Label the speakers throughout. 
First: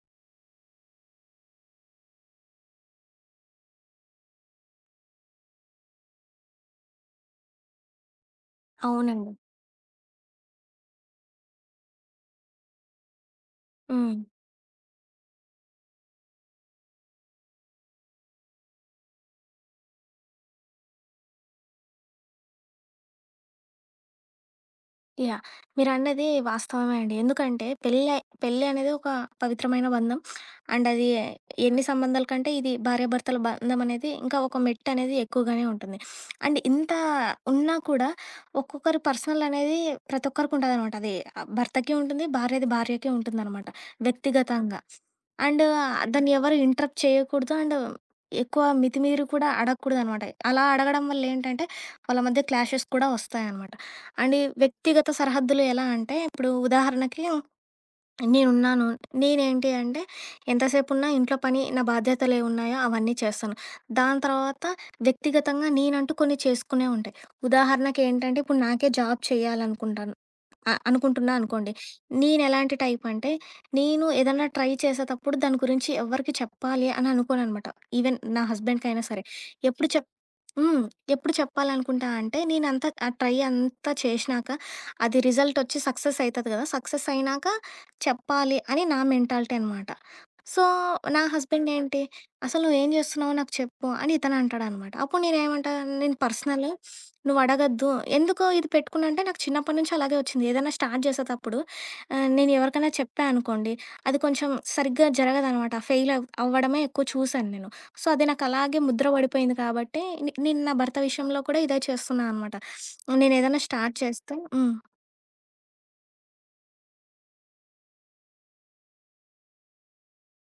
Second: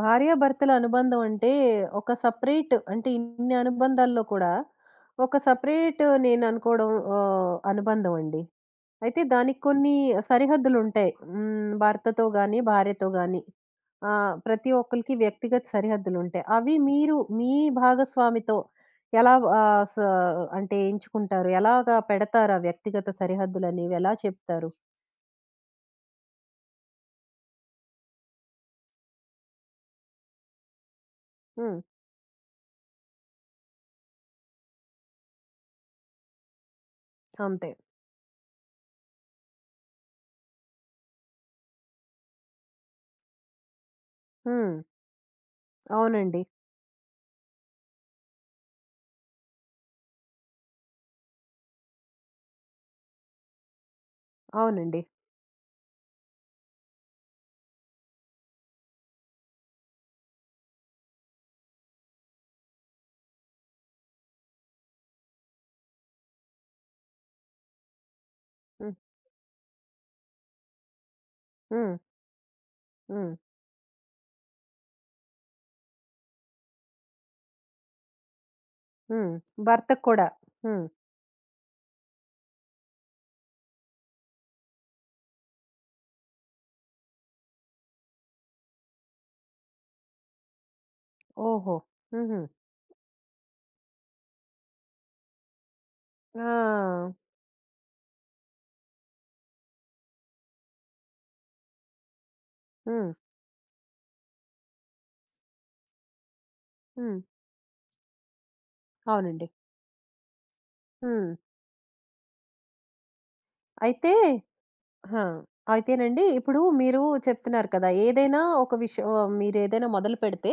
Speaker 1: భార్యాభర్తల అనుబంధం అంటే ఒక సెపరేట్ అంటే ఇన్ని అనుబంధాల్లో కూడా ఒక సెపరేట్ నేను అనుకోవడం అనుబంధం అండి. అయితే
Speaker 2: అవునండి.
Speaker 1: దానికి కొన్ని సరిహద్దులు ఉంటాయి. హ్మ్. భర్తతో గాని, భార్యతో గాని
Speaker 2: హ్మ్.
Speaker 1: ప్రతి ఒక్కళ్ళకి వ్యక్తిగత సరిహద్దులు ఉంటాయి. అవి మీరు మీ భాగస్వామితో ఎలా ఆహ్, స అంటే ఎంచుకుంటారు? ఎలాగా పెడతారు ఆ వ్యక్తిగత సరిహద్దులనేవి? ఎలా చెప్తారు?
Speaker 2: యాహ్! మీరన్నది వాస్తవమే అండి. ఎందుకంటే పెళ్లి అనేది ఒక పవిత్రమైన బంధం. అండ్ అది
Speaker 1: హ్మ్.
Speaker 2: ఎన్ని సంబంధాల కంటే ఇది భార్యాభర్తల బంధం అనేది ఇంకా ఒక మెట్టు అనేది ఎక్కువగానే ఉంటుంది. అండ్ ఇంత
Speaker 1: అంతే.
Speaker 2: ఉన్నా కూడా ఒక్కొక్కరి పర్సనల్ అనేది ప్రతి ఒక్కరికి ఉంటదనమాట. అది భర్తకి ఉంటుంది. భార్యది భార్యకే ఉంటుందనమాట
Speaker 1: హ్మ్.
Speaker 2: వ్యక్తిగతంగా. అండ్ దాన్ని
Speaker 1: అవునండి.
Speaker 2: ఎవరు ఇంటరప్ట్ చేయకూడదు. అండ్ ఎక్కువ మితిమీరి కూడా అడగకూడదనమాట. అలా అడగడం వల్ల ఏంటంటే వాళ్ళ మధ్య క్లాషెస్ కూడా వస్తాయనమాట. అండ్ ఈ
Speaker 1: అవునండి.
Speaker 2: వ్యక్తిగత సరిహద్దులు ఎలా అంటే, ఇప్పుడు ఉదాహరణకి నేనున్నాను. నేనేంటి అంటే, ఎంతసేపు ఉన్నా ఇంట్లో పని నా బాధ్యతలు ఏవున్నాయో అవన్నీ చేస్తాను. దాని తర్వాత వ్యక్తిగతంగా నేనంటూ కొన్ని చేసుకునేవి ఉంటాయి. ఉదాహరణకి ఏంటంటే, ఇప్పుడు నాకే
Speaker 1: హ్మ్.
Speaker 2: జాబ్ చేయాలనుకుంటాను. అనుకుంటున్నా అనుకోండి.
Speaker 1: హ్మ్.
Speaker 2: నేనెలాంటి టైప్ అంటే,
Speaker 1: హ్మ్.
Speaker 2: నేను ఏదన్నా ట్రై చేసేటప్పుడు దాని గురించి ఎవ్వరికీ చెప్పాలి అని అనుకోననమాట. ఈవెన్ నా హస్బెండ్‌కైనా సరే.
Speaker 1: హ్మ్.
Speaker 2: ఎప్పుడు
Speaker 1: భర్తకి
Speaker 2: చెప్
Speaker 1: కూడా. హ్మ్.
Speaker 2: హ్మ్. ఎప్పుడు చెప్పాలనుకుంటా అంటే, నేనంతా ఆ ట్రై అంతా చేషినాక, అది రిజల్ట్ ఒచ్చి సక్సెస్ అయితది గదా! సక్సెస్ అయినాక చెప్పాలి అని నా మెంటాలిటీ అనమాట. సో, నా హస్బెండ్
Speaker 1: ఓహో!
Speaker 2: ఏంటి,
Speaker 1: హుహు.
Speaker 2: "అసలు నువ్వేం చేస్తున్నావో నాకు చెప్పు" అని ఇతను అంటాడనమాట. అప్పుడు నేనేమంటా, "నేను పర్సనల్
Speaker 1: ఆ!
Speaker 2: నువ్వు అడగొద్దు." ఎందుకు ఇది పెట్టుకున్నా అంటే, నాకు చిన్నప్పటి నుంచి అలాగే వచ్చింది. ఏదైనా స్టార్ట్ చేసేటప్పుడు నేను ఎవరికైనా
Speaker 1: హ్మ్.
Speaker 2: చెప్పా అనుకోండి, అది కొంచెం సరిగ్గా జరగదనమాట. ఫెయిల్ అవ్వడమే ఎక్కువ
Speaker 1: హ్మ్.
Speaker 2: చూశాను నేను. సో, అది నాకు అలాగే ముద్ర
Speaker 1: అవునండి.
Speaker 2: పడిపోయింది కాబట్టి, నేను నా భర్త
Speaker 1: హ్మ్.
Speaker 2: విషయంలో కూడా ఇదే చేస్తున్నా అనమాట. నేనేదైనా స్టార్ట్
Speaker 1: అయితే
Speaker 2: చేస్తే హ్మ్.
Speaker 1: ఆ! అయితేనండి ఇప్పుడు మీరు చెప్తున్నారు కదా! ఏదైనా ఒక విషయం, మీరేదైనా మొదలుపెడితే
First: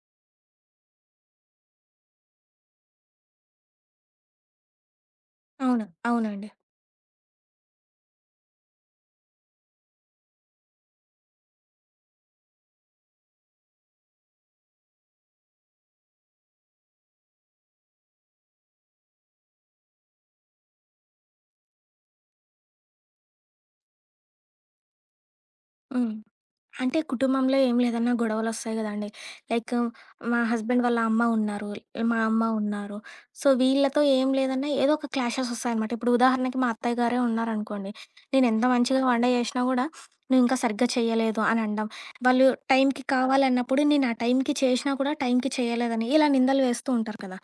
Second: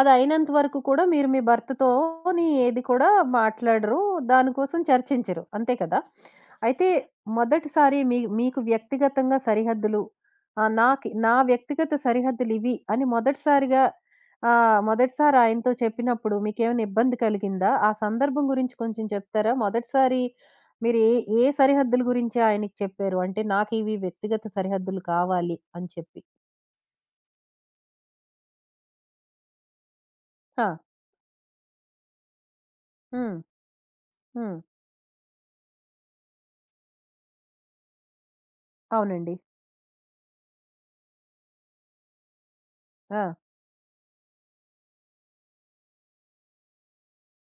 Speaker 1: అది అయినంత వరకు కూడా మీరు మీ భర్తతోని ఏది కూడా మాట్లాడరు. దాని కోసం చర్చించరు. అంతే
Speaker 2: అవును.
Speaker 1: కదా!
Speaker 2: అవునండి.
Speaker 1: అయితే మొదటిసారి మీకు వ్యక్తిగతంగా సరిహద్దులు, ఆహ్, నాకి నా వ్యక్తిగత సరిహద్దులివి అని మొదటిసారిగా, మొదటిసారి ఆయనతో చెప్పినప్పుడు మీకేమైనా ఇబ్బంది కలిగిందా? ఆ సందర్భం గురించి కొంచెం చెప్తారా? మొదటిసారి మీరు ఏ సరిహద్దుల గురించి ఆయనకి చెప్పారు? అంటే నాకివి వ్యక్తిగత సరిహద్దులు కావాలి అని
Speaker 2: హ్మ్.
Speaker 1: చెప్పి.
Speaker 2: అంటే కుటుంబంలో ఏం లేదన్నా గొడవలొస్తాయి గదండీ! లైక్ మా
Speaker 1: ఆ!
Speaker 2: హస్బెండ్ వాళ్ళ అమ్మ ఉన్నారు. మా అమ్మ ఉన్నారు.
Speaker 1: హ్మ్.
Speaker 2: సో, వీళ్ళతో ఏం
Speaker 1: హ్మ్.
Speaker 2: లేదన్నా ఏదో ఒక క్లాషెస్ ఒస్తాయనమాట. ఇప్పుడు ఉదాహరణకి మా అత్తయ్య గారే ఉన్నారనుకోండి. నేనెంత మంచిగా వంట
Speaker 1: అవునండి.
Speaker 2: జేషినా గూడా నువ్వింకా సరిగ్గా చెయ్యలేదు అని అనడం. వాళ్ళు టైంకి
Speaker 1: ఆ!
Speaker 2: కావాలన్నప్పుడు నేను ఆ టైంకి చేషినా కూడా టైంకి చేయలేదని ఇలా నిందలు వేస్తూ ఉంటారు కదా!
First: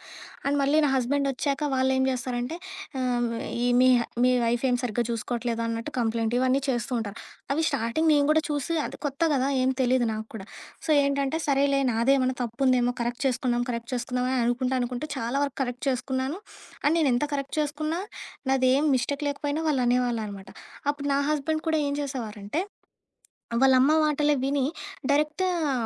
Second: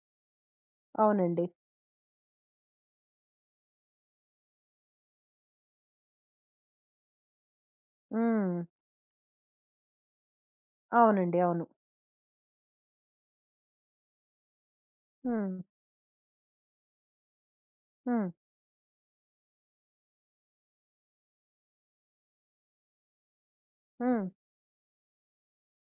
Speaker 2: అండ్ మళ్ళీ నా హస్బెండ్
Speaker 1: అవునండి.
Speaker 2: ఒచ్చాక వాళ్ళేం జేస్తారంటే ఆహ్, ఈ మీ మీ వైఫ్ ఏం సరిగ్గా చూసుకోవట్లేదు అన్నట్టు కంప్లెయింట్ ఇవన్నీ చేస్తూ ఉంటారు. అవి స్టార్టింగ్ నేను గూడా
Speaker 1: హ్మ్.
Speaker 2: చూసి అది కొత్త గదా! ఏం తెలీదు నాకు కూడా. సో,
Speaker 1: అవునండి.
Speaker 2: ఏంటంటే
Speaker 1: అవును.
Speaker 2: సరేలే నాదేమన్నా తప్పుందేమో కరెక్ట్ చేసుకుందాం, కరెక్ట్ చేసుకుందాం అని అనుకుంటా, అనుకుంటూ చాలా
Speaker 1: హ్మ్.
Speaker 2: వరకు కరెక్ట్ చేసుకున్నాను. అండ్ నేనెంత కరెక్ట్ చేసుకున్నా
Speaker 1: హ్మ్.
Speaker 2: నాదేం మిస్టేక్ లేకపోయినా వాళ్ళనేవాళ్ళనమాట. అప్పుడు నా హస్బెండ్ కూడా ఏం చేసేవారంటే, వాళ్ళమ్మ
Speaker 1: హ్మ్.
Speaker 2: మాటలే విని డైరెక్ట్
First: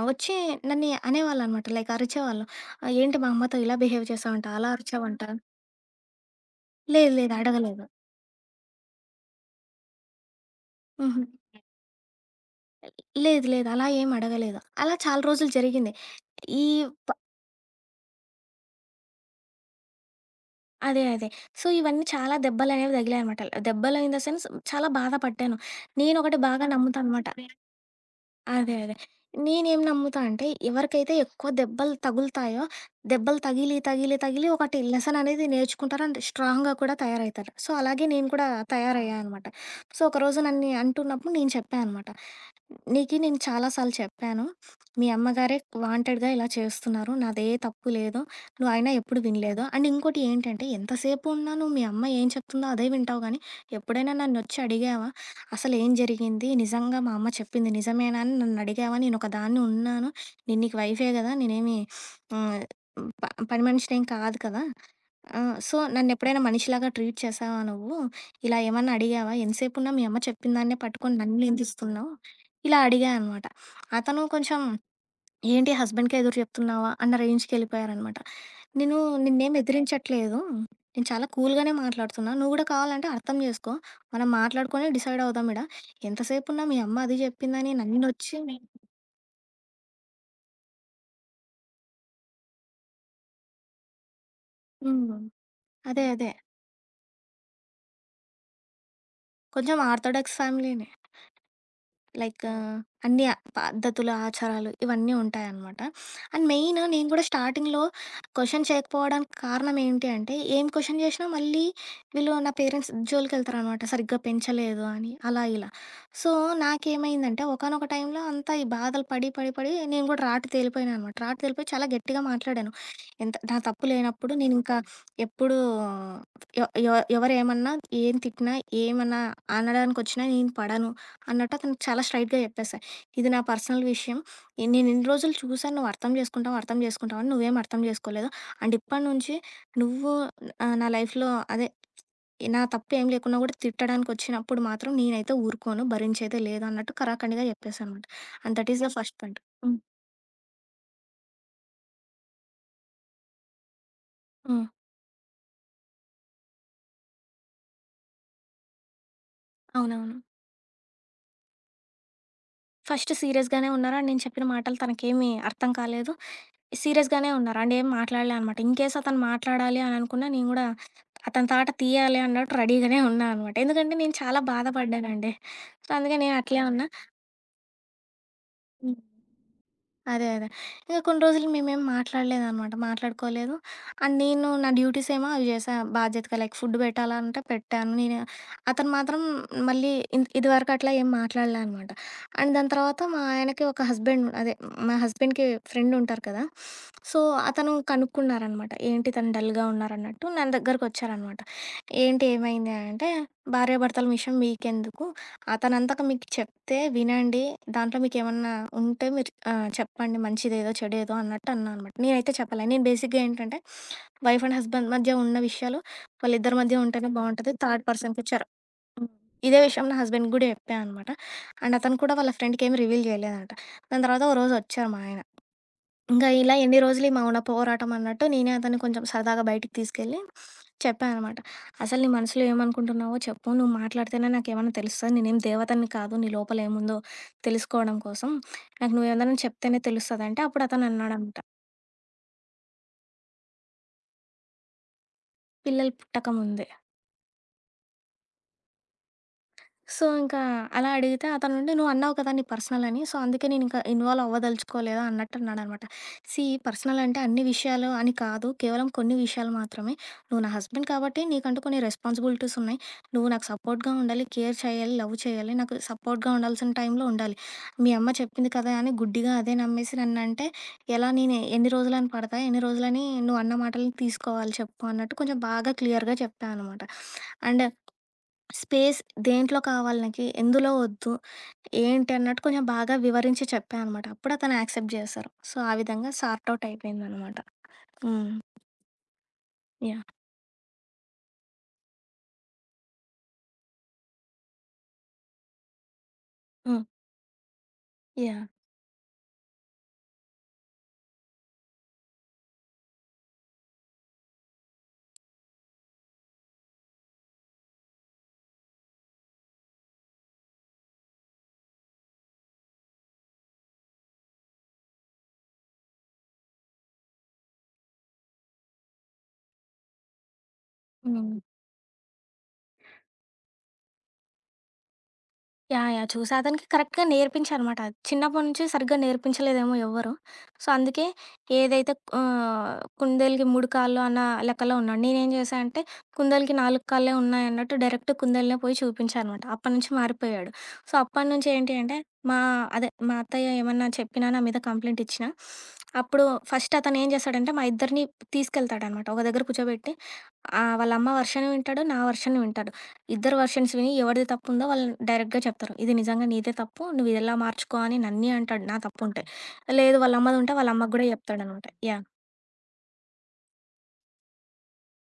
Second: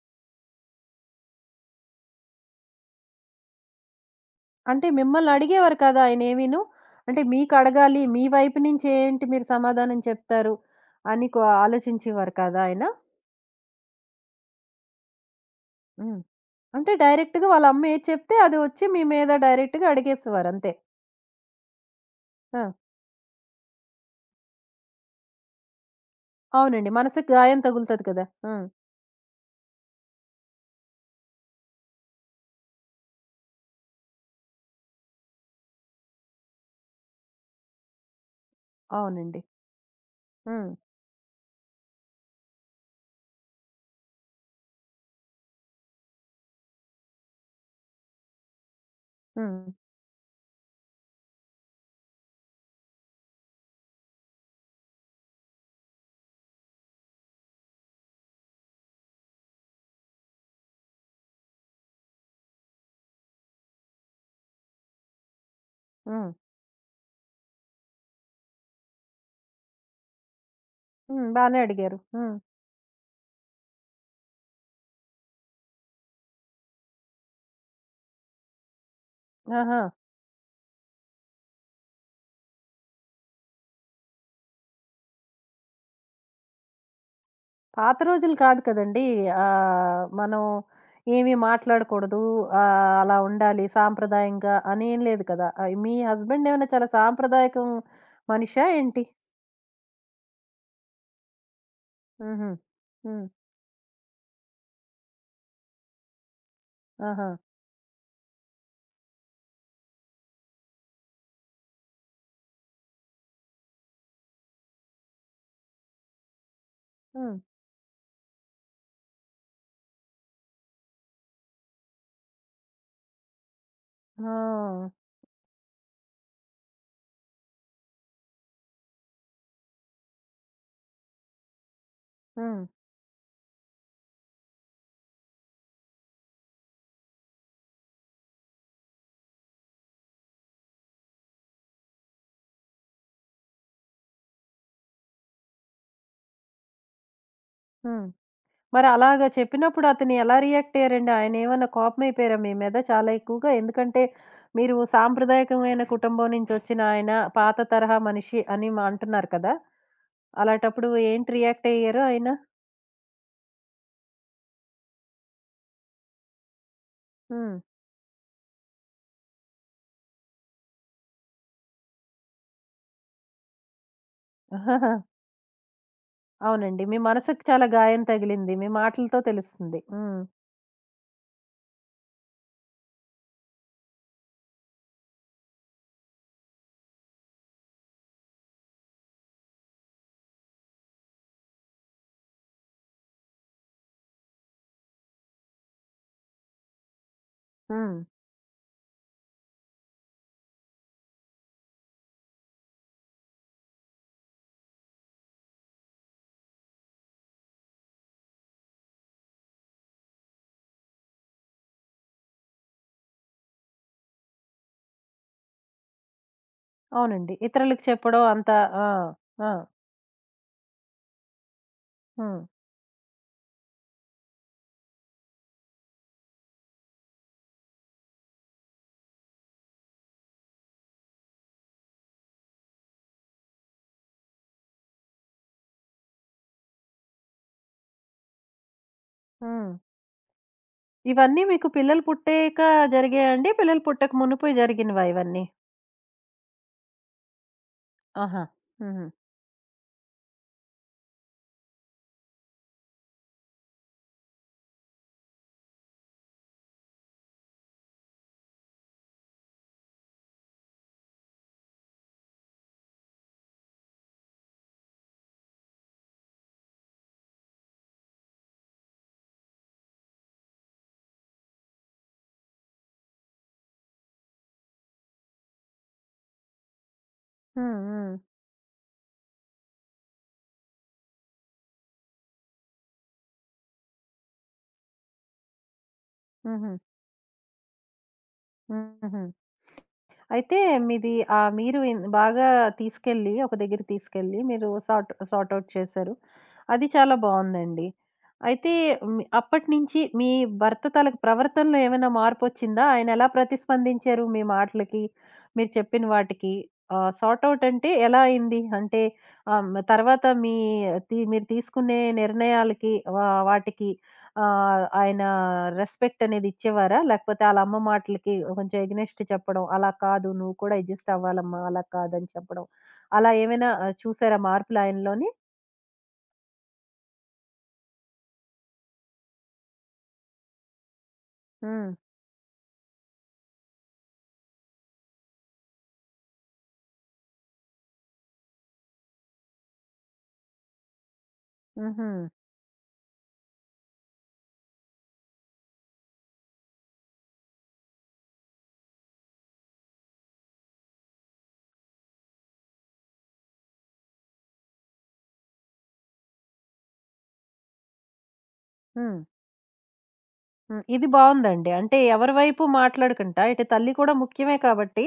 Speaker 2: వచ్చి నన్ని అనేవాళ్ళనమాట. లైక్ అరిచేవాళ్ళు. "ఏంటి మా అమ్మతో ఇలా బిహేవ్ చేసావంట, అలా
Speaker 1: అంటే
Speaker 2: అరిచావంట"
Speaker 1: మిమ్మల్నడిగేవారు కదా! ఆయనేమీను?
Speaker 2: లేదు,
Speaker 1: అంటే
Speaker 2: లేదు అడగలేదు.
Speaker 1: మీకడగాలి, మీ వైపు నుంచి ఏంటి మీరు సమాధానం చెప్తారు
Speaker 2: హుహు.
Speaker 1: అని ఆలోచించేవారు కాదా ఆయన?
Speaker 2: లేదు, లేదు అలా ఏం అడగలేదు. అలా చాలా రోజులు జరిగింది.
Speaker 1: హ్మ్.
Speaker 2: ఈ
Speaker 1: అంటే డైరెక్ట్‌గా వాళ్ళ అమ్మ ఏది చెప్తే అది వచ్చి మీ మీద డైరెక్ట్‌గా అడిగేసేవారు అంతే.
Speaker 2: అదే. అదే. సో, ఇవన్నీ చాలా
Speaker 1: ఆ!
Speaker 2: దెబ్బలనేవి తగిలాయనమాట. దెబ్బలు ఇన్ ద సెన్స్ చాలా బాధపడ్డాను. నేనొకటి బాగా
Speaker 1: అవునండి.
Speaker 2: నమ్ముతాననమాట.
Speaker 1: మనసుకి గాయం తగులుతది కదా! ఆ!
Speaker 2: అదే. అదే. నేనేం నమ్ముతా అంటే, ఎవరికైతే ఎక్కువ దెబ్బలు తగులుతాయో, దెబ్బలు తగిలి, తగిలి, తగిలి ఒకటి లెసన్ అనేది నేర్చుకుంటారు. అండ్ స్ట్రాంగ్‌గా కూడా తయారవుతారు. సో, అలాగే నేను కూడా తయారయ్యా
Speaker 1: అవునండి.
Speaker 2: అనమాట. సో, ఒకరోజు నన్ని
Speaker 1: హ్మ్.
Speaker 2: అంటున్నప్పుడు నేను చెప్పా అనమాట. "నీకి నేను చాలా సార్లు చెప్పాను. మీ అమ్మగారే వాంటెడ్‌గా ఇలా చేస్తున్నారు. నాదే తప్పు లేదు. నువ్వు అయినా ఎప్పుడు వినలేదు.
Speaker 1: హ్మ్.
Speaker 2: అండ్ ఇంకోటి ఏంటంటే, ఎంతసేపు ఉన్నా నువ్వు మీ అమ్మ ఏం చెప్తుందో అదే వింటావు గానీ, ఎప్పుడైనా నన్నొచ్చి అడిగావా? అసలు ఏం జరిగింది? నిజంగా మా అమ్మ చెప్పింది నిజమేనా అని నన్నడిగావా? నేనొక దాన్ని ఉన్నాను. నేను నీకు వైఫే గదా! నేనేమి ఆహ్, ప పని మనిషినేం కాదు కదా! సో,
Speaker 1: హ్మ్.
Speaker 2: నన్నెప్పుడైనా మనిషిలాగా ట్రీట్ చేశావా నువ్వు? ఇలా ఏమన్నా అడిగావా? ఎంతసేపున్నా మీ అమ్మ చెప్పిన దాన్నే పట్టుకొని
Speaker 1: హ్మ్.
Speaker 2: నన్ను
Speaker 1: బానే అడిగారు.
Speaker 2: నిందిస్తున్నావు.
Speaker 1: హ్మ్.
Speaker 2: ఇలా అడిగా అనమాట. అతను కొంచెం ఏంటి హస్బెండ్‌కే ఎదురు చెప్తున్నావా? అన్న రేంజ్‌కెళ్ళిపోయారనమాట. నేను నిన్నేం
Speaker 1: ఆహా!
Speaker 2: ఎదిరించట్లేదు. నేను చాలా కూల్‌గానే మాట్లాడుతున్నా. నువ్వు గూడా కావాలంటే అర్థం జేసుకో. మనం మాట్లాడుకొని డిసైడ్ అవుదాం ఈడ. ఎంతసేపున్నా మీ అమ్మ అది జెప్పిందని
Speaker 1: పాత రోజులు
Speaker 2: నన్నొచ్చి
Speaker 1: కాదు కదండీ! మనం ఏమి మాట్లాడకూడదు. అలా ఉండాలి సాంప్రదాయంగా అని ఏం
Speaker 2: హ్మ్.
Speaker 1: లేదు కదా! మీ
Speaker 2: అదే. అదే.
Speaker 1: హస్బెండ్ ఏమైనా చాలా సాంప్రదాయకం మనిషా ఏంటి?
Speaker 2: కొంచెం ఆర్థోడాక్స్ ఫ్యామిలీనే. లైక్
Speaker 1: హుహు. హ్మ్.
Speaker 2: పద్ధతులు, ఆచారాలు ఇవన్నీ ఉంటాయనమాట. అండ్ మెయిన్ నేను కూడా
Speaker 1: ఆహా!
Speaker 2: స్టార్టింగ్‌లో క్వెషన్ చేయకపోవడానికి కారణం ఏంటి అంటే, ఏం క్వెషన్ చేసినా మళ్ళీ వీళ్ళు నా పేరెంట్స్ జోలికెళ్తారనమాట. సరిగ్గా పెంచలేదు అని అలా ఇలా. సో,
Speaker 1: హ్మ్.
Speaker 2: నాకేమైందంటే ఒకానొక టైంలో అంతా ఈ బాధలు పడి, పడి, పడి నేను కూడా రాటు తేలిపోయాను అనమాట. రాటు తేలిపోయి చాలా గట్టిగా మాట్లాడాను. ఎంత నా తప్పు లేనప్పుడు నేనింకా
Speaker 1: ఆ!
Speaker 2: ఎప్పుడు ఎ ఎ ఎవరేమన్నా, ఏం తిట్టినా, ఏమన్నా అనడానికొచ్చినా నేను పడను. అన్నట్టు అతనికి చాలా స్ట్రెయిట్‌గా
Speaker 1: హ్మ్.
Speaker 2: చెప్పేసా. ఇది నా పర్సనల్ విషయం. నేను ఇన్ని రోజులు చూసాను నువ్వు అర్థం చేసుకుంటావు, అర్థం చేసుకుంటావు అని. నువ్వేం అర్థం చేసుకోలేదు. అండ్ ఇప్పటి నుంచి నువ్వు నా లైఫ్‌లో అదే నా తప్పు ఏం లేకున్నా కూడా తిట్టడానికొచ్చినప్పుడు మాత్రం నేనైతే ఊరుకోను, భరించేదే లేదు అన్నట్టు కరాఖండిగా చెప్పేసా అనమాట.
Speaker 1: హ్మ్.
Speaker 2: అండ్ దట్ ఈస్
Speaker 1: మరి
Speaker 2: ద ఫస్ట్
Speaker 1: అలాగా
Speaker 2: పాయింట్. హ్మ్.
Speaker 1: చెప్పినప్పుడు అతను ఎలా రియాక్ట్ అయ్యారండి? ఆయనేమన్నా కోపమైపోయారా మీ మీద చాలా ఎక్కువగా? ఎందుకంటే
Speaker 2: హ్మ్.
Speaker 1: మీరు సాంప్రదాయకమైన కుటుంబం నుంచొచ్చిన ఆయన, పాత తరహా మనిషి అని అంటున్నారు కదా!
Speaker 2: అవునవును.
Speaker 1: అలాటప్పుడు ఏంటి రియాక్ట్ అయ్యారు ఆయన?
Speaker 2: ఫస్ట్ సీరియస్‌గానే ఉన్నారు. అండ్ నేను చెప్పిన మాటలు తనకేమి అర్థం కాలేదు. సీరియస్‌గానే
Speaker 1: హ్మ్.
Speaker 2: ఉన్నారు. అండ్ ఏం మాట్లాడలే అనమాట. ఇన్‌కేస్ అతను మాట్లాడాలి అని అనుకున్నా నేను గూడా అతని తాట తీయాలి అన్నట్టు రెడీగానే ఉన్నా అనమాట. ఎందుకంటే నేను చాలా బాధపడ్డానండి. సో, అందుకే నేను అట్లే
Speaker 1: అవునండి.
Speaker 2: ఉన్నా.
Speaker 1: మీ మనసుకి చాలా గాయం తగిలింది. మీ మాటలతో తెలుస్తుంది. హ్మ్.
Speaker 2: అదే. అదే. ఇంక కొన్ని రోజులు మేమేం మాట్లాడలేదనమాట. మాట్లాడుకోలేదు. అండ్ నేను నా డ్యూటీస్ ఏమో అవి జేశా బాధ్యతగా. లైక్ ఫుడ్ పెట్టాలంటే పెట్టాను. నేను అతను మాత్రం మళ్ళీ ఇదివరకు అట్లా ఏం మాట్లాడలే అనమాట. అండ్ దాని తర్వాత మా ఆయనకి ఒక హస్బెండ్ అదే మా హస్బెండ్‌కి ఫ్రెండ్ ఉంటారు కదా! సో, అతను
Speaker 1: హ్మ్.
Speaker 2: కనుక్కున్నారనమాట. ఏంటి తను డల్‌గా ఉన్నారన్నట్టు. నా దగ్గరకొచ్చారనమాట. ఏంటి ఏమైంది అంటే, భార్యాభర్తల విషయం మీకెందుకు? అతనంతక మీకు చెప్తే వినండి. దాంట్లో మీకేమన్నా ఉంటే మీరు చెప్పండి మంచిదేదో, చెడేదో అన్నట్టు అన్నా అనమాట. నేనైతే చెప్పలే. నేను బేసిక్‌గా ఏంటంటే వైఫ్ అండ్ హస్బెండ్ మధ్య ఉన్న విషయాలు వాళ్ళిద్దరి మధ్య ఉంటేనే
Speaker 1: అవునండి.
Speaker 2: బావుంటది.
Speaker 1: ఇతరులకి
Speaker 2: థర్డ్
Speaker 1: చెప్పడం
Speaker 2: పర్సన్‌కి చెర
Speaker 1: అంత. ఆ!
Speaker 2: హ్మ్.
Speaker 1: ఆ!
Speaker 2: ఇదే విషయం నా హస్బెండ్‌కి గూడా చెప్పా అనమాట. అండ్ అతను కూడా వాళ్ళ
Speaker 1: హ్మ్.
Speaker 2: ఫ్రెండ్‌కేమి రివీల్ జేయలేదంట. దాని తర్వాత ఓ రోజొచ్చారు మా ఆయన. ఇంకా ఇలా ఎన్ని రోజులు ఈ మౌన పోరాటం అన్నట్టు నేనే అతన్ని కొంచెం సరదాగా బయటికి తీసుకెళ్ళి చెప్పానమాట. "అసలు నీ మనసులో ఏమనుకుంటున్నావో చెప్పు. నువ్వు మాట్లాడితేనే నాకేమన్నా తెలుస్తది. నేనేం దేవతని కాదు. నీ లోపల ఏముందో తెలుసుకోవడం కోసం. నాకు నువ్వేదైనా
Speaker 1: హ్మ్.
Speaker 2: చెప్తేనే తెలుస్తది" అంటే అప్పుడు అతను అన్నాడనమాట.
Speaker 1: ఇవన్నీ మీకు పిల్లలు పుట్టాక జరిగాయండి? పిల్లలు పుట్టక మునుపు జరిగినవా ఇవన్నీ?
Speaker 2: పిల్లలు పుట్టకముందే.
Speaker 1: ఆహా! హుహు.
Speaker 2: సో, ఇంకా అలా అడిగితే అతనుండి "నువ్వన్నావు కదా నీ పర్సనల్ అని. సో, అందుకే నేనింకా ఇన్వాల్వ్ అవ్వదలుచుకోలేదు" అన్నట్టన్నాడనమాట. సీ పర్సనల్ అంటే అన్ని విషయాలు అని కాదు. కేవలం కొన్ని విషయాలు మాత్రమే. నువ్వు నా హస్బెండ్ కాబట్టి నీకంటూ కొన్ని రెస్పాన్సిబిలిటీస్ ఉన్నాయి. నువ్వు నాకు సపోర్ట్‌గా ఉండాలి, కేర్ చేయాలి, లవ్ చేయాలి. నాకు సపోర్ట్‌గా ఉండాల్సిన టైంలో ఉండాలి. మీ అమ్మ చెప్పింది కదా అని గుడ్డిగా అదే నమ్మేసి నన్నంటే ఎలా నేను ఎన్ని రోజులని పడతా? ఎన్ని రోజులని నువ్వు అన్న మాటలని తీసుకోవాలి చెప్పు అన్నట్టు కొంచెం బాగా క్లియర్‌గా చెప్పా అనమాట. అండ్
Speaker 1: హ్మ్. హ్మ్.
Speaker 2: స్పేస్ దేంట్లో కావాలి నాకి, ఎందులో వద్దు, ఏంటి అన్నట్టు కొంచెం బాగా వివరించి చెప్పా అనమాట. అప్పుడు అతను యాక్సెప్ట్ చేశారు. సో, ఆ విధంగా సార్ట్ ఔట్
Speaker 1: హుహు.
Speaker 2: అయిపోయిందనమాట. హ్మ్.
Speaker 1: హుహు.
Speaker 2: యాహ్!
Speaker 1: అయితే మీది మీరు బాగా తీసుకెళ్ళి ఒక దగ్గరికి తీసుకెళ్ళి మీరు సార్ట్ సార్ట్ ఔట్ చేశారు.
Speaker 2: హ్మ్.
Speaker 1: అది చాలా బావుందండి.
Speaker 2: యాహ్!
Speaker 1: అయితే అప్పటినుంచి మీ భర్త తాలూకు ప్రవర్తనలో ఏమైనా మార్పొచ్చిందా? ఆయనెలా ప్రతిస్పందించారు మీ మాటలకి? మీరు చెప్పిన వాటికి? సార్ట్ ఔట్ అంటే ఎలా అయింది? అంటే తర్వాత మీ తి మీరు తీసుకునే నిర్ణయాలకి, వాటికి ఆయన రెస్పెక్ట్ అనేది ఇచ్చేవారా? లేకపోతే ఆళ్ళ అమ్మ మాటలకి కొంచెం ఎగ్నెస్ట్ చెప్పడం, "అలా కాదు నువ్వు కూడా అడ్జస్ట్
Speaker 2: హ్మ్.
Speaker 1: అవ్వాలమ్మా, అలా కాదని" చెప్పడం. అలా ఏమైనా చూసారా మార్పులాయనలోని?
Speaker 2: యాహ్! యాహ్! చూసా. అతనికి కరెక్ట్‌గా నేర్పించానమాట. చిన్నప్పటి నుంచి సరిగ్గా నేర్పించలేదేమో ఎవ్వరు. సో, అందుకే
Speaker 1: హ్మ్.
Speaker 2: ఏదైతే కుందేలుకి 3 కాళ్ళు అన్న లెక్కలో ఉన్నాడు. నేనేం చేశా అంటే కుందేలుకి 4 కాళ్ళే ఉన్నాయన్నట్టు డైరెక్ట్ కుందేలునే పోయి చూపించా అనమాట. అప్పటినుంచి మారిపోయాడు. సో, అప్పటినుంచి ఏంటి అంటే
Speaker 1: హుహు.
Speaker 2: మా మా అత్తయ్య ఏమన్నా చెప్పినా నా మీద కంప్లెయింట్ ఇచ్చినా, అప్పుడు ఫస్ట్ అతను ఏం చేస్తాడంటే మా ఇద్దరిని తీసుకెళ్తాడనమాట. ఒక దగ్గర కూర్చోబెట్టి వాళ్ళ అమ్మ వర్షన్ వింటాడు. నా వర్షన్ వింటాడు. ఇద్దరు వెర్షన్స్ విని ఎవరిది తప్పుందో వాళ్ళు డైరెక్ట్‌గా చెప్తారు. ఇది నిజంగా నీదే తప్పు. నువ్వు ఇలా మార్చుకో అని నన్నీ అంటాడు. నా
Speaker 1: హ్మ్.
Speaker 2: తప్పుంటే. లేదు వాళ్ళ అమ్మదుంటే వాళ్ళ
Speaker 1: హ్మ్.
Speaker 2: అమ్మకి
Speaker 1: ఇది
Speaker 2: గూడా చెప్తాడనమాట.
Speaker 1: బావుందండి. అంటే
Speaker 2: యాహ్!
Speaker 1: ఎవరి వైపు మాట్లాడకుండా, ఇటు తల్లి కూడా ముఖ్యమే కాబట్టి,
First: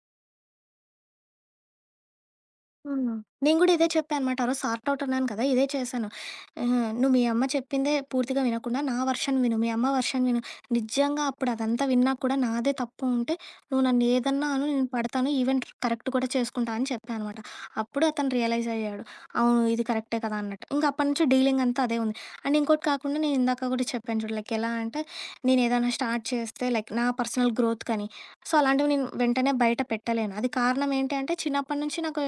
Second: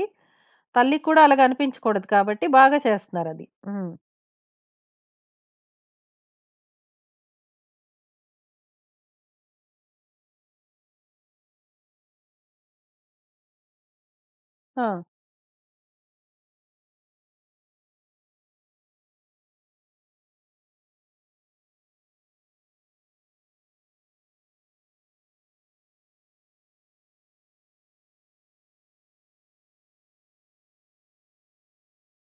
Speaker 1: తల్లికి కూడా అలాగ అనిపించకూడదు కాబట్టి బాగా
Speaker 2: హ్మ్.
Speaker 1: చేస్తున్నారది.
Speaker 2: నేను గూడా ఇదే
Speaker 1: హ్మ్.
Speaker 2: చెప్పా అనమాట. ఆ రోజు సార్ట్ ఔట్ అన్నాను కదా! ఇదే చేశాను. "నువ్వు మీ అమ్మ చెప్పిందే పూర్తిగా వినకుండా నా వర్షన్ విను. మీ అమ్మ వర్షన్ విను. నిజంగా అప్పుడు అదంతా విన్నా కూడా నాదే తప్పు ఉంటే నువ్వు నన్ను ఏదన్నా అను
Speaker 1: ఆ!
Speaker 2: నేను పడతాను. ఈవెన్ కరెక్ట్ కూడా చేసుకుంటా" అని చెప్పా అనమాట. అప్పుడు అతను రియలైజ్ అయ్యాడు. అవును ఇది కరెక్టే కదా! అన్నట్టు. ఇంక అప్పటి నుంచి డీలింగ్ అంతా అదే ఉంది. అండ్ ఇంకోటి కాకుండా నేను ఇందాక కూడా చెప్పాను చూడు లైక్ ఎలా అంటే నేను ఏదైనా స్టార్ట్ చేస్తే లైక్ నా పర్సనల్ గ్రోత్ కని. సో, అలాంటివి నేను వెంటనే బయట పెట్టలేను. అది కారణం ఏంటి అంటే చిన్నప్పటి నుంచి నాకు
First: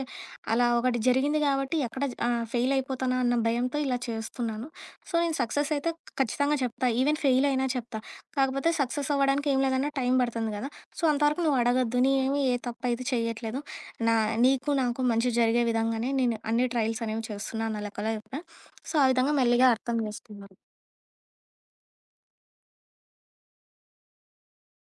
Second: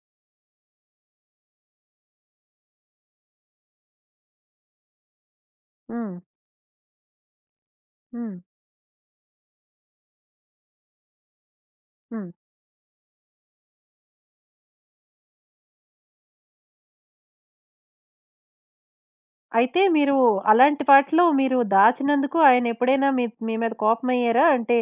Speaker 2: అలా ఒకటి జరిగింది కాబట్టి ఎక్కడ ఫెయిల్ అయిపోతానా అన్న భయంతో ఇలా చేస్తున్నాను సో నేను సక్సెస్ అయితే
Speaker 1: హ్మ్.
Speaker 2: ఖచ్చితంగా చెప్తా ఈవెన్ ఫెయిల్ అయినా చెప్తా
Speaker 1: హ్మ్.
Speaker 2: కాకపోతే సక్సెస్ అవ్వడానికి ఏం లేదన్నా టైం పడుతుంది కదా సో అంతవరకు నువ్వు అడగద్దు నీ
Speaker 1: హ్మ్.
Speaker 2: ఏమి ఏ తప్పు అయితే చేయట్లేదు నా నీకు నాకు మంచి జరిగే విధంగానే నేను అన్ని ట్రయల్స్ అనేవి చేస్తున్నా అన్న లెక్కలో చెప్పిన సో ఆ విధంగా మెల్లిగా
Speaker 1: అయితే
Speaker 2: అర్థం
Speaker 1: మీరు
Speaker 2: చేసుకున్నాను
Speaker 1: అలాంటి వాటిలో మీరు దాచినందుకు ఆయనెప్పుడైనా మీ మీ మీద కోపమయ్యారా? అంటే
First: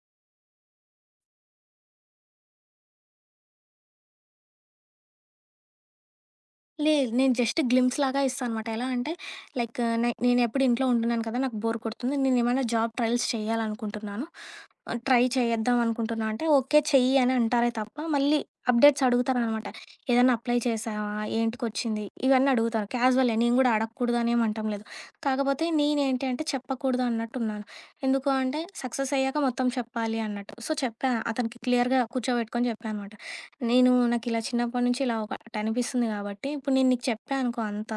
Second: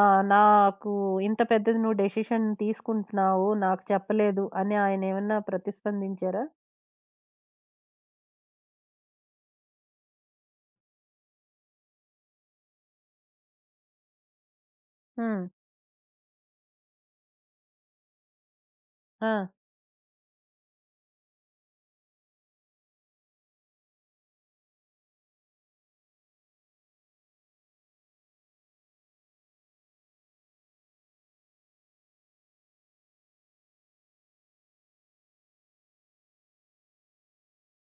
Speaker 1: నాకు ఇంత పెద్దది నువ్వు డెసిషన్ తీసుకుంటున్నావు. నాకు చెప్పలేదు అని ఆయనేమన్నా ప్రతిస్పందించారా?
Speaker 2: లేదు. నేను జస్ట్ గ్లిమ్స్ లాగా ఇస్తా అనమాట. ఎలా అంటే లైక్ నేనెప్పుడు ఇంట్లో ఉంటున్నాను కదా! నాకు బోర్ కొడుతుంది. నేనేమైనా జాబ్ ట్రయల్స్ చేయాలనుకుంటున్నాను. ట్రై
Speaker 1: హ్మ్.
Speaker 2: చేద్దాం అనుకుంటున్నా అంటే, ఓకే చెయ్యి అని అంటారే తప్ప, మళ్ళీ అప్డేట్స్
Speaker 1: ఆ!
Speaker 2: అడుగుతారనమాట. ఏదన్నా అప్లై చేశావా? ఏంటికొచ్చింది? ఇవన్నీ అడుగుతారు. క్యాజువలే నేను గూడా అడగకూడదు అని ఏమి అనటం లేదు. కాకపోతే నేనేంటి అంటే చెప్పకూడదు అన్నట్టున్నాను. ఎందుకు అంటే సక్సెస్ అయ్యాక మొత్తం చెప్పాలి అన్నట్టు. సో, చెప్పా. అతనికి క్లియర్‌గా కూర్చోబెట్టుకొని చెప్పా అనమాట. నేను నాకిలా చిన్నప్పటి నుంచి ఇలా ఒకటి అనిపిస్తుంది కాబట్టి, ఇప్పుడు నేను నీకు చెప్పా అనుకో అంతా,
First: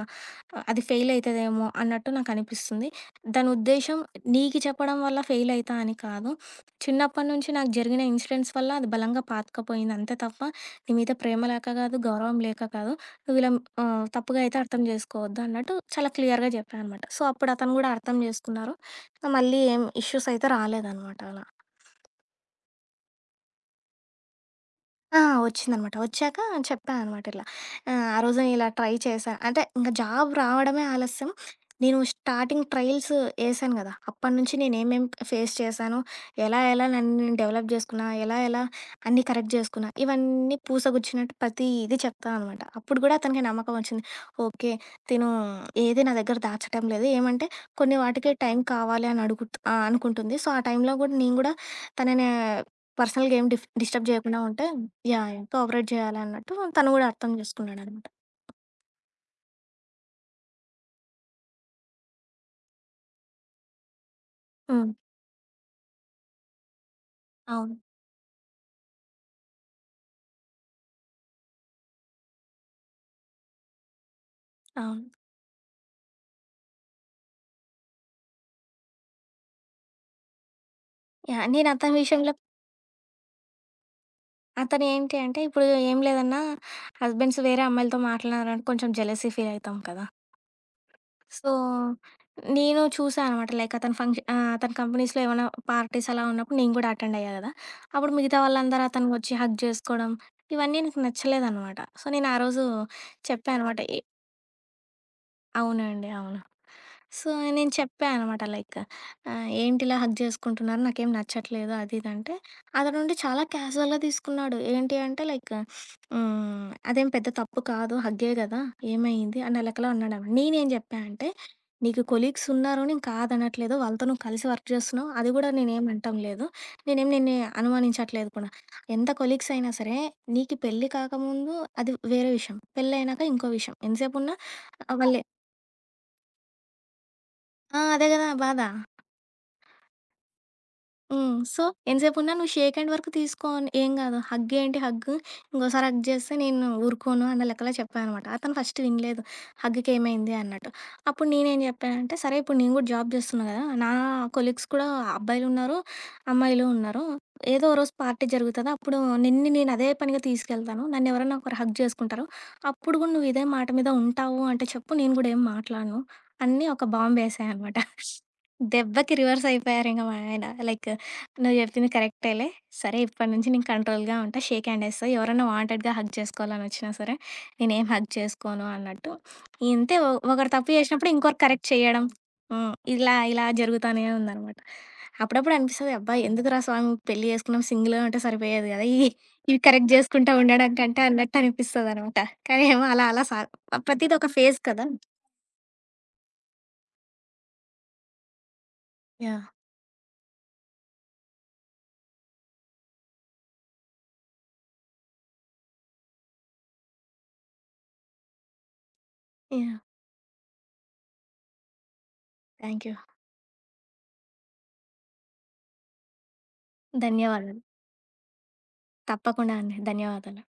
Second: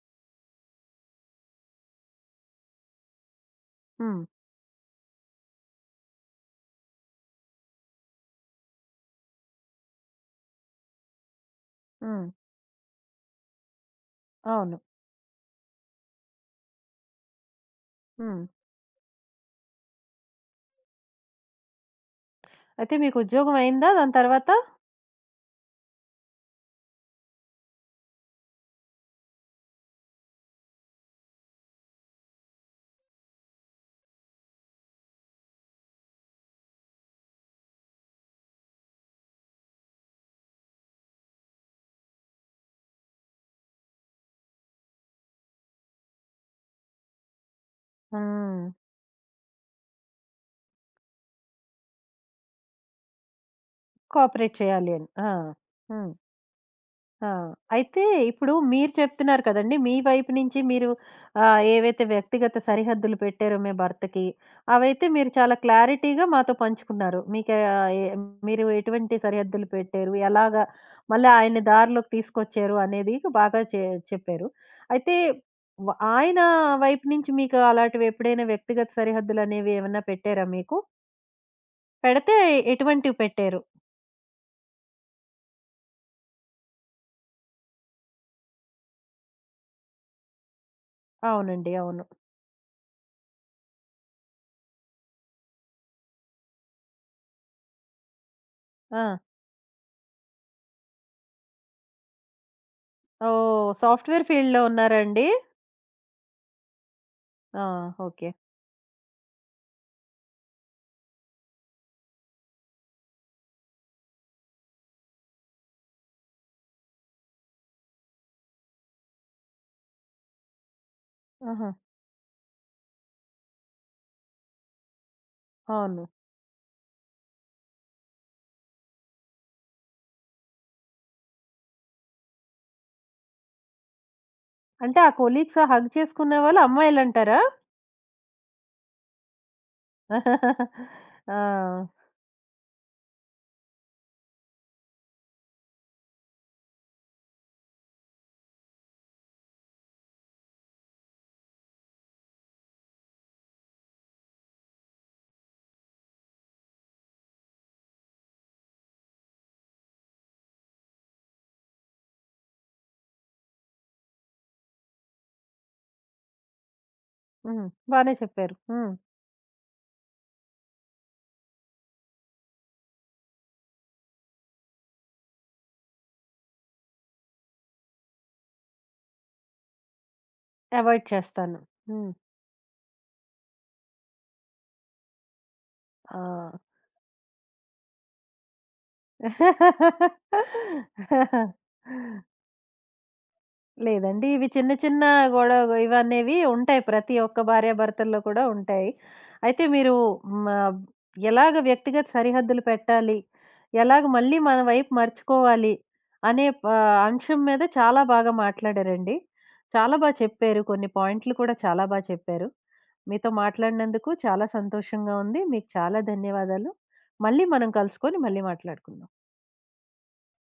Speaker 2: అది ఫెయిల్ అయితదేమో అన్నట్టు నాకనిపిస్తుంది. దాని ఉద్దేశ్యం
Speaker 1: హ్మ్.
Speaker 2: నీకు చెప్పడం వల్ల ఫెయిల్ అయితా అని కాదు. చిన్నప్పటి నుంచి నాకు జరిగిన ఇన్సిడెంట్స్ వల్ల అది బలంగా పాతుకుపోయింది. అంతే తప్ప నీ మీద ప్రేమ లేక కాదు,
Speaker 1: హ్మ్.
Speaker 2: గౌరవం లేక కాదు. నువ్వు ఇలా తప్పుగా అయితే
Speaker 1: అవును.
Speaker 2: అర్థం చేసుకోవద్దు అన్నట్టు చాలా క్లియర్‌గా చెప్పా అనమాట. సో, అప్పుడు అతను గూడా అర్థం
Speaker 1: హ్మ్.
Speaker 2: చేసుకున్నారు. మళ్ళీ ఏం ఇష్యూస్ అయితే రాలేదనమాట అలా.
Speaker 1: అయితే మీకు ఉద్యోగం అయిందా దాని తర్వాత?
Speaker 2: ఆ! వచ్చిందనమాట. వచ్చాక చెప్పా అనమాట ఇలా. ఆ రోజు ఇలా ట్రై చేశా. అంటే ఇంక జాబ్ రావడమే ఆలస్యం. నేను స్టార్టింగ్ ట్రయల్స్ ఏశాను గదా! అప్పటినుంచి నేనేమేం ఫేస్ చేశాను, ఎలా ఎలా నన్ను నేను డెవలప్ జేసుకున్నా, ఎలా ఎలా అన్నీ కరెక్ట్ జేసుకున్నా, ఇవన్నీ పూసగుచ్చినట్టు ప్రతీది చెప్తా అనమాట. అప్పుడు గూడా అతనికి నమ్మకం వచ్చింది. ఓకే. తిను ఏది నా దగ్గర దాచటం లేదు. ఏమంటే కొన్ని వాటికి టైం
Speaker 1: హ్మ్.
Speaker 2: కావాలి అని అనుకుంటుంది. సో, ఆ టైంలో గూడా నేను గూడా తనని పర్సనల్‌గా ఏం డిస్టర్బ్ చేయకుండా
Speaker 1: కోఆపరేట్
Speaker 2: ఉంటే
Speaker 1: చేయాలి అని. ఆ!
Speaker 2: యాహ్! యాహ్! కోఆపరేట్
Speaker 1: హ్మ్.
Speaker 2: చేయాలి అన్నట్టు తను కూడా
Speaker 1: ఆ!
Speaker 2: అర్థం
Speaker 1: అయితే
Speaker 2: చేసుకున్నాడనమాట.
Speaker 1: ఇప్పుడు మీరు చెప్తున్నారు కదండీ! మీ వైపు నుంచి మీరు ఏవైతే వ్యక్తిగత సరిహద్దులు పెట్టారో మీ భర్తకి,
Speaker 2: హ్మ్.
Speaker 1: అవైతే మీరు చాలా క్లారిటీగా మాతో పంచుకున్నారు. మీకు
Speaker 2: అవును.
Speaker 1: ఆహ్, ఎ మీరు ఎటువంటి సరిహద్దులు పెట్టారు? ఎలాగా మళ్ళీ ఆయన్ని దారిలోకి తీసుకొచ్చారు అనేది బాగా చెప్పారు.
Speaker 2: అవును.
Speaker 1: అయితే వ ఆయన వైపు నుంచి మీకు అలాంటివి ఎప్పుడైనా వ్యక్తిగత సరిహద్దులనేవి ఏమన్నా పెట్టారా మీకు?
Speaker 2: యాహ్! నేను అతని విషయంలో
Speaker 1: పెడితే ఎటువంటివి పెట్టారు?
Speaker 2: అతను ఏంటి అంటే ఇప్పుడు ఏం లేదన్నా హస్బెండ్స్ వేరే అమ్మాయిలతో మాట్లాడినారని కొంచెం జెలసీ ఫీల్ అయితాం కదా! సో,
Speaker 1: అవునండి. అవును.
Speaker 2: నేను చూసా అనమాట. లైక్ అతను అతని కంపెనీస్‌లో ఏమైనా పార్టీస్ అలా ఉన్నప్పుడు నేను కూడా అటెండ్ అయ్యా కదా! అప్పుడు మిగతా వాళ్ళందరూ అతనికి
Speaker 1: ఆ!
Speaker 2: వచ్చి హగ్ చేసుకోవడం, ఇవన్నీ నాకు నచ్చలేదనమాట. సో, నేను ఆ రోజు చెప్పా
Speaker 1: ఓహ్!
Speaker 2: అనమాట.
Speaker 1: సాఫ్ట్‌వేర్ ఫీల్డ్‌లో ఉన్నారా అండి?
Speaker 2: అవునండి. అవును. సో,
Speaker 1: ఆ!
Speaker 2: నేను చెప్పా
Speaker 1: ఓకే.
Speaker 2: అనమాట లైక్ "ఏంటిలా హగ్ చేసుకుంటున్నారు? నాకేం నచ్చట్లేదు" అది ఇది అంటే, అతనుండి చాలా క్యాజువల్‌గా తీసుకున్నాడు. ఏంటి అంటే లైక్ హ్మ్, "అదేం పెద్ద తప్పు కాదు. హగ్గే గదా! ఏమైంది?" అన్న లెక్కలో అన్నాడనమాట. నేనేం జెప్పా అంటే,
Speaker 1: ఆహా!
Speaker 2: "నీకు కొలీగ్స్ ఉన్నారు. నేను కాదనట్లేదు. వాళ్ళతో నువ్వు కలిసి వర్క్ చేస్తున్నావు. అది గూడా నేనేం
Speaker 1: అవును.
Speaker 2: అనటం లేదు. నేనేం నిన్ను అనుమానించట్లేదు కూడా. ఎంత కొలీగ్స్ అయినా సరే, నీకు పెళ్లి కాకముందు అది వేరే విషయం. పెళ్లయినాక ఇంకో విషయం. ఎంతసేపున్నా
Speaker 1: అంటే ఆ
Speaker 2: వాళ్ళే"
Speaker 1: కొలీగ్స్ హగ్ చేసుకునేవాళ్ళు అమ్మాయిలంటారా?
Speaker 2: ఆ! అదే గదా! బాధ. హ్మ్. సో,
Speaker 1: ఆ!
Speaker 2: ఎంతసేపున్నా నువ్వు షేక్ హ్యాండ్ వరకు తీసుకో అని ఏం గాదు. హగ్ ఏంటి హగ్, ఇంకోసారి హగ్ జేస్తే నేను ఊరుకోను అన్న లెక్కలో చెప్పా అనమాట. అతను ఫస్ట్ వినలేదు హగ్‌కేమైంది అన్నట్టు. అప్పుడు నేనేం జెప్పానంటే, సరే ఇప్పుడు నేను గూడా జాబ్ జేస్తున్నా గదా! నా కొలీగ్స్ కూడా అబ్బాయిలున్నారు, అమ్మాయిలు ఉన్నారు. ఏదో ఓ రోజు పార్టీ జరుగుతది. అప్పుడు నిన్ను నేను అదే పనిగా తీసుకెళ్తాను. నన్నెవరన్నా ఒకరు హగ్ జేసుకుంటారు. అప్పుడు గూడా నువ్వు ఇదే మాట మీద ఉంటావు అంటే చెప్పు, నేను గూడా ఏం మాట్లాడను అని ఒక బాంబేసా
Speaker 1: హ్మ్.
Speaker 2: అనమాట.
Speaker 1: బానే చెప్పారు. హ్మ్.
Speaker 2: దెబ్బకి రివర్స్ అయిపోయారింక మా ఆయన. లైక్ నువ్వు జెప్పింది కరెక్టేలే. సరే ఇప్పటి నుంచి నేను కంట్రోల్‌గా ఉంటా. షేక్ హ్యాండ్ ఏస్తా. ఎవరన్నా వాంటెడ్‌గా హగ్ చేసుకోవాలనొచ్చినా సరే, నేనేం హగ్ చేసుకోను అన్నట్టు. ఇంతే ఒకరు తప్పు
Speaker 1: అవాయిడ్
Speaker 2: చేసినప్పుడు ఇంకొకరు
Speaker 1: చేస్తాను.
Speaker 2: కరెక్ట్ చేయడం.
Speaker 1: హ్మ్.
Speaker 2: హ్మ్. ఇలా ఇలా జరుగుతానే ఉందనమాట. అప్పుడప్పుడు అనిపిస్తది అబ్బా! ఎందుకురా స్వామి పెళ్లి చేసుకున్నాం సింగిల్‌గా ఉంటే సరిపోయేది గదా! ఇవి ఇవి కరెక్ట్ జేసుకుంటా ఉండడం కంటే అన్నట్టు
Speaker 1: ఆ!
Speaker 2: అనిపిస్తదనమాట. కానీ ఏమో అలా అలా ప్రతీది
Speaker 1: లేదండి.
Speaker 2: ఒక
Speaker 1: ఇవి
Speaker 2: ఫేజ్
Speaker 1: చిన్న
Speaker 2: కదా!
Speaker 1: చిన్న గొడవ ఇవనేవి ఉంటాయి. ప్రతి ఒక్క భార్యాభర్తల్లో కూడా ఉంటాయి.
Speaker 2: యాహ్!
Speaker 1: అయితే మీరు మ ఎలాగ వ్యక్తిగత సరిహద్దులు పెట్టాలి? ఎలాగ మళ్ళీ మన వైపు మరచుకోవాలి? అనే అంశం మీద చాలా బాగా మాట్లాడారండి.
Speaker 2: యాహ్!
Speaker 1: చాలా చెప్పారు. కొన్ని పాయింట్లు కూడా చాలా చెప్పారు.
Speaker 2: Thank you.
Speaker 1: మీతో మాట్లాడినందుకు చాలా సంతోషంగా ఉంది. మీకు చాలా ధన్యవాదాలు. మళ్ళీ
Speaker 2: ధన్యవాదాలు.
Speaker 1: మనం కలుసుకొని మళ్ళీ మాట్లాడుకుందాం.
Speaker 2: తప్పకుండా అండి. ధన్యవాదాలు.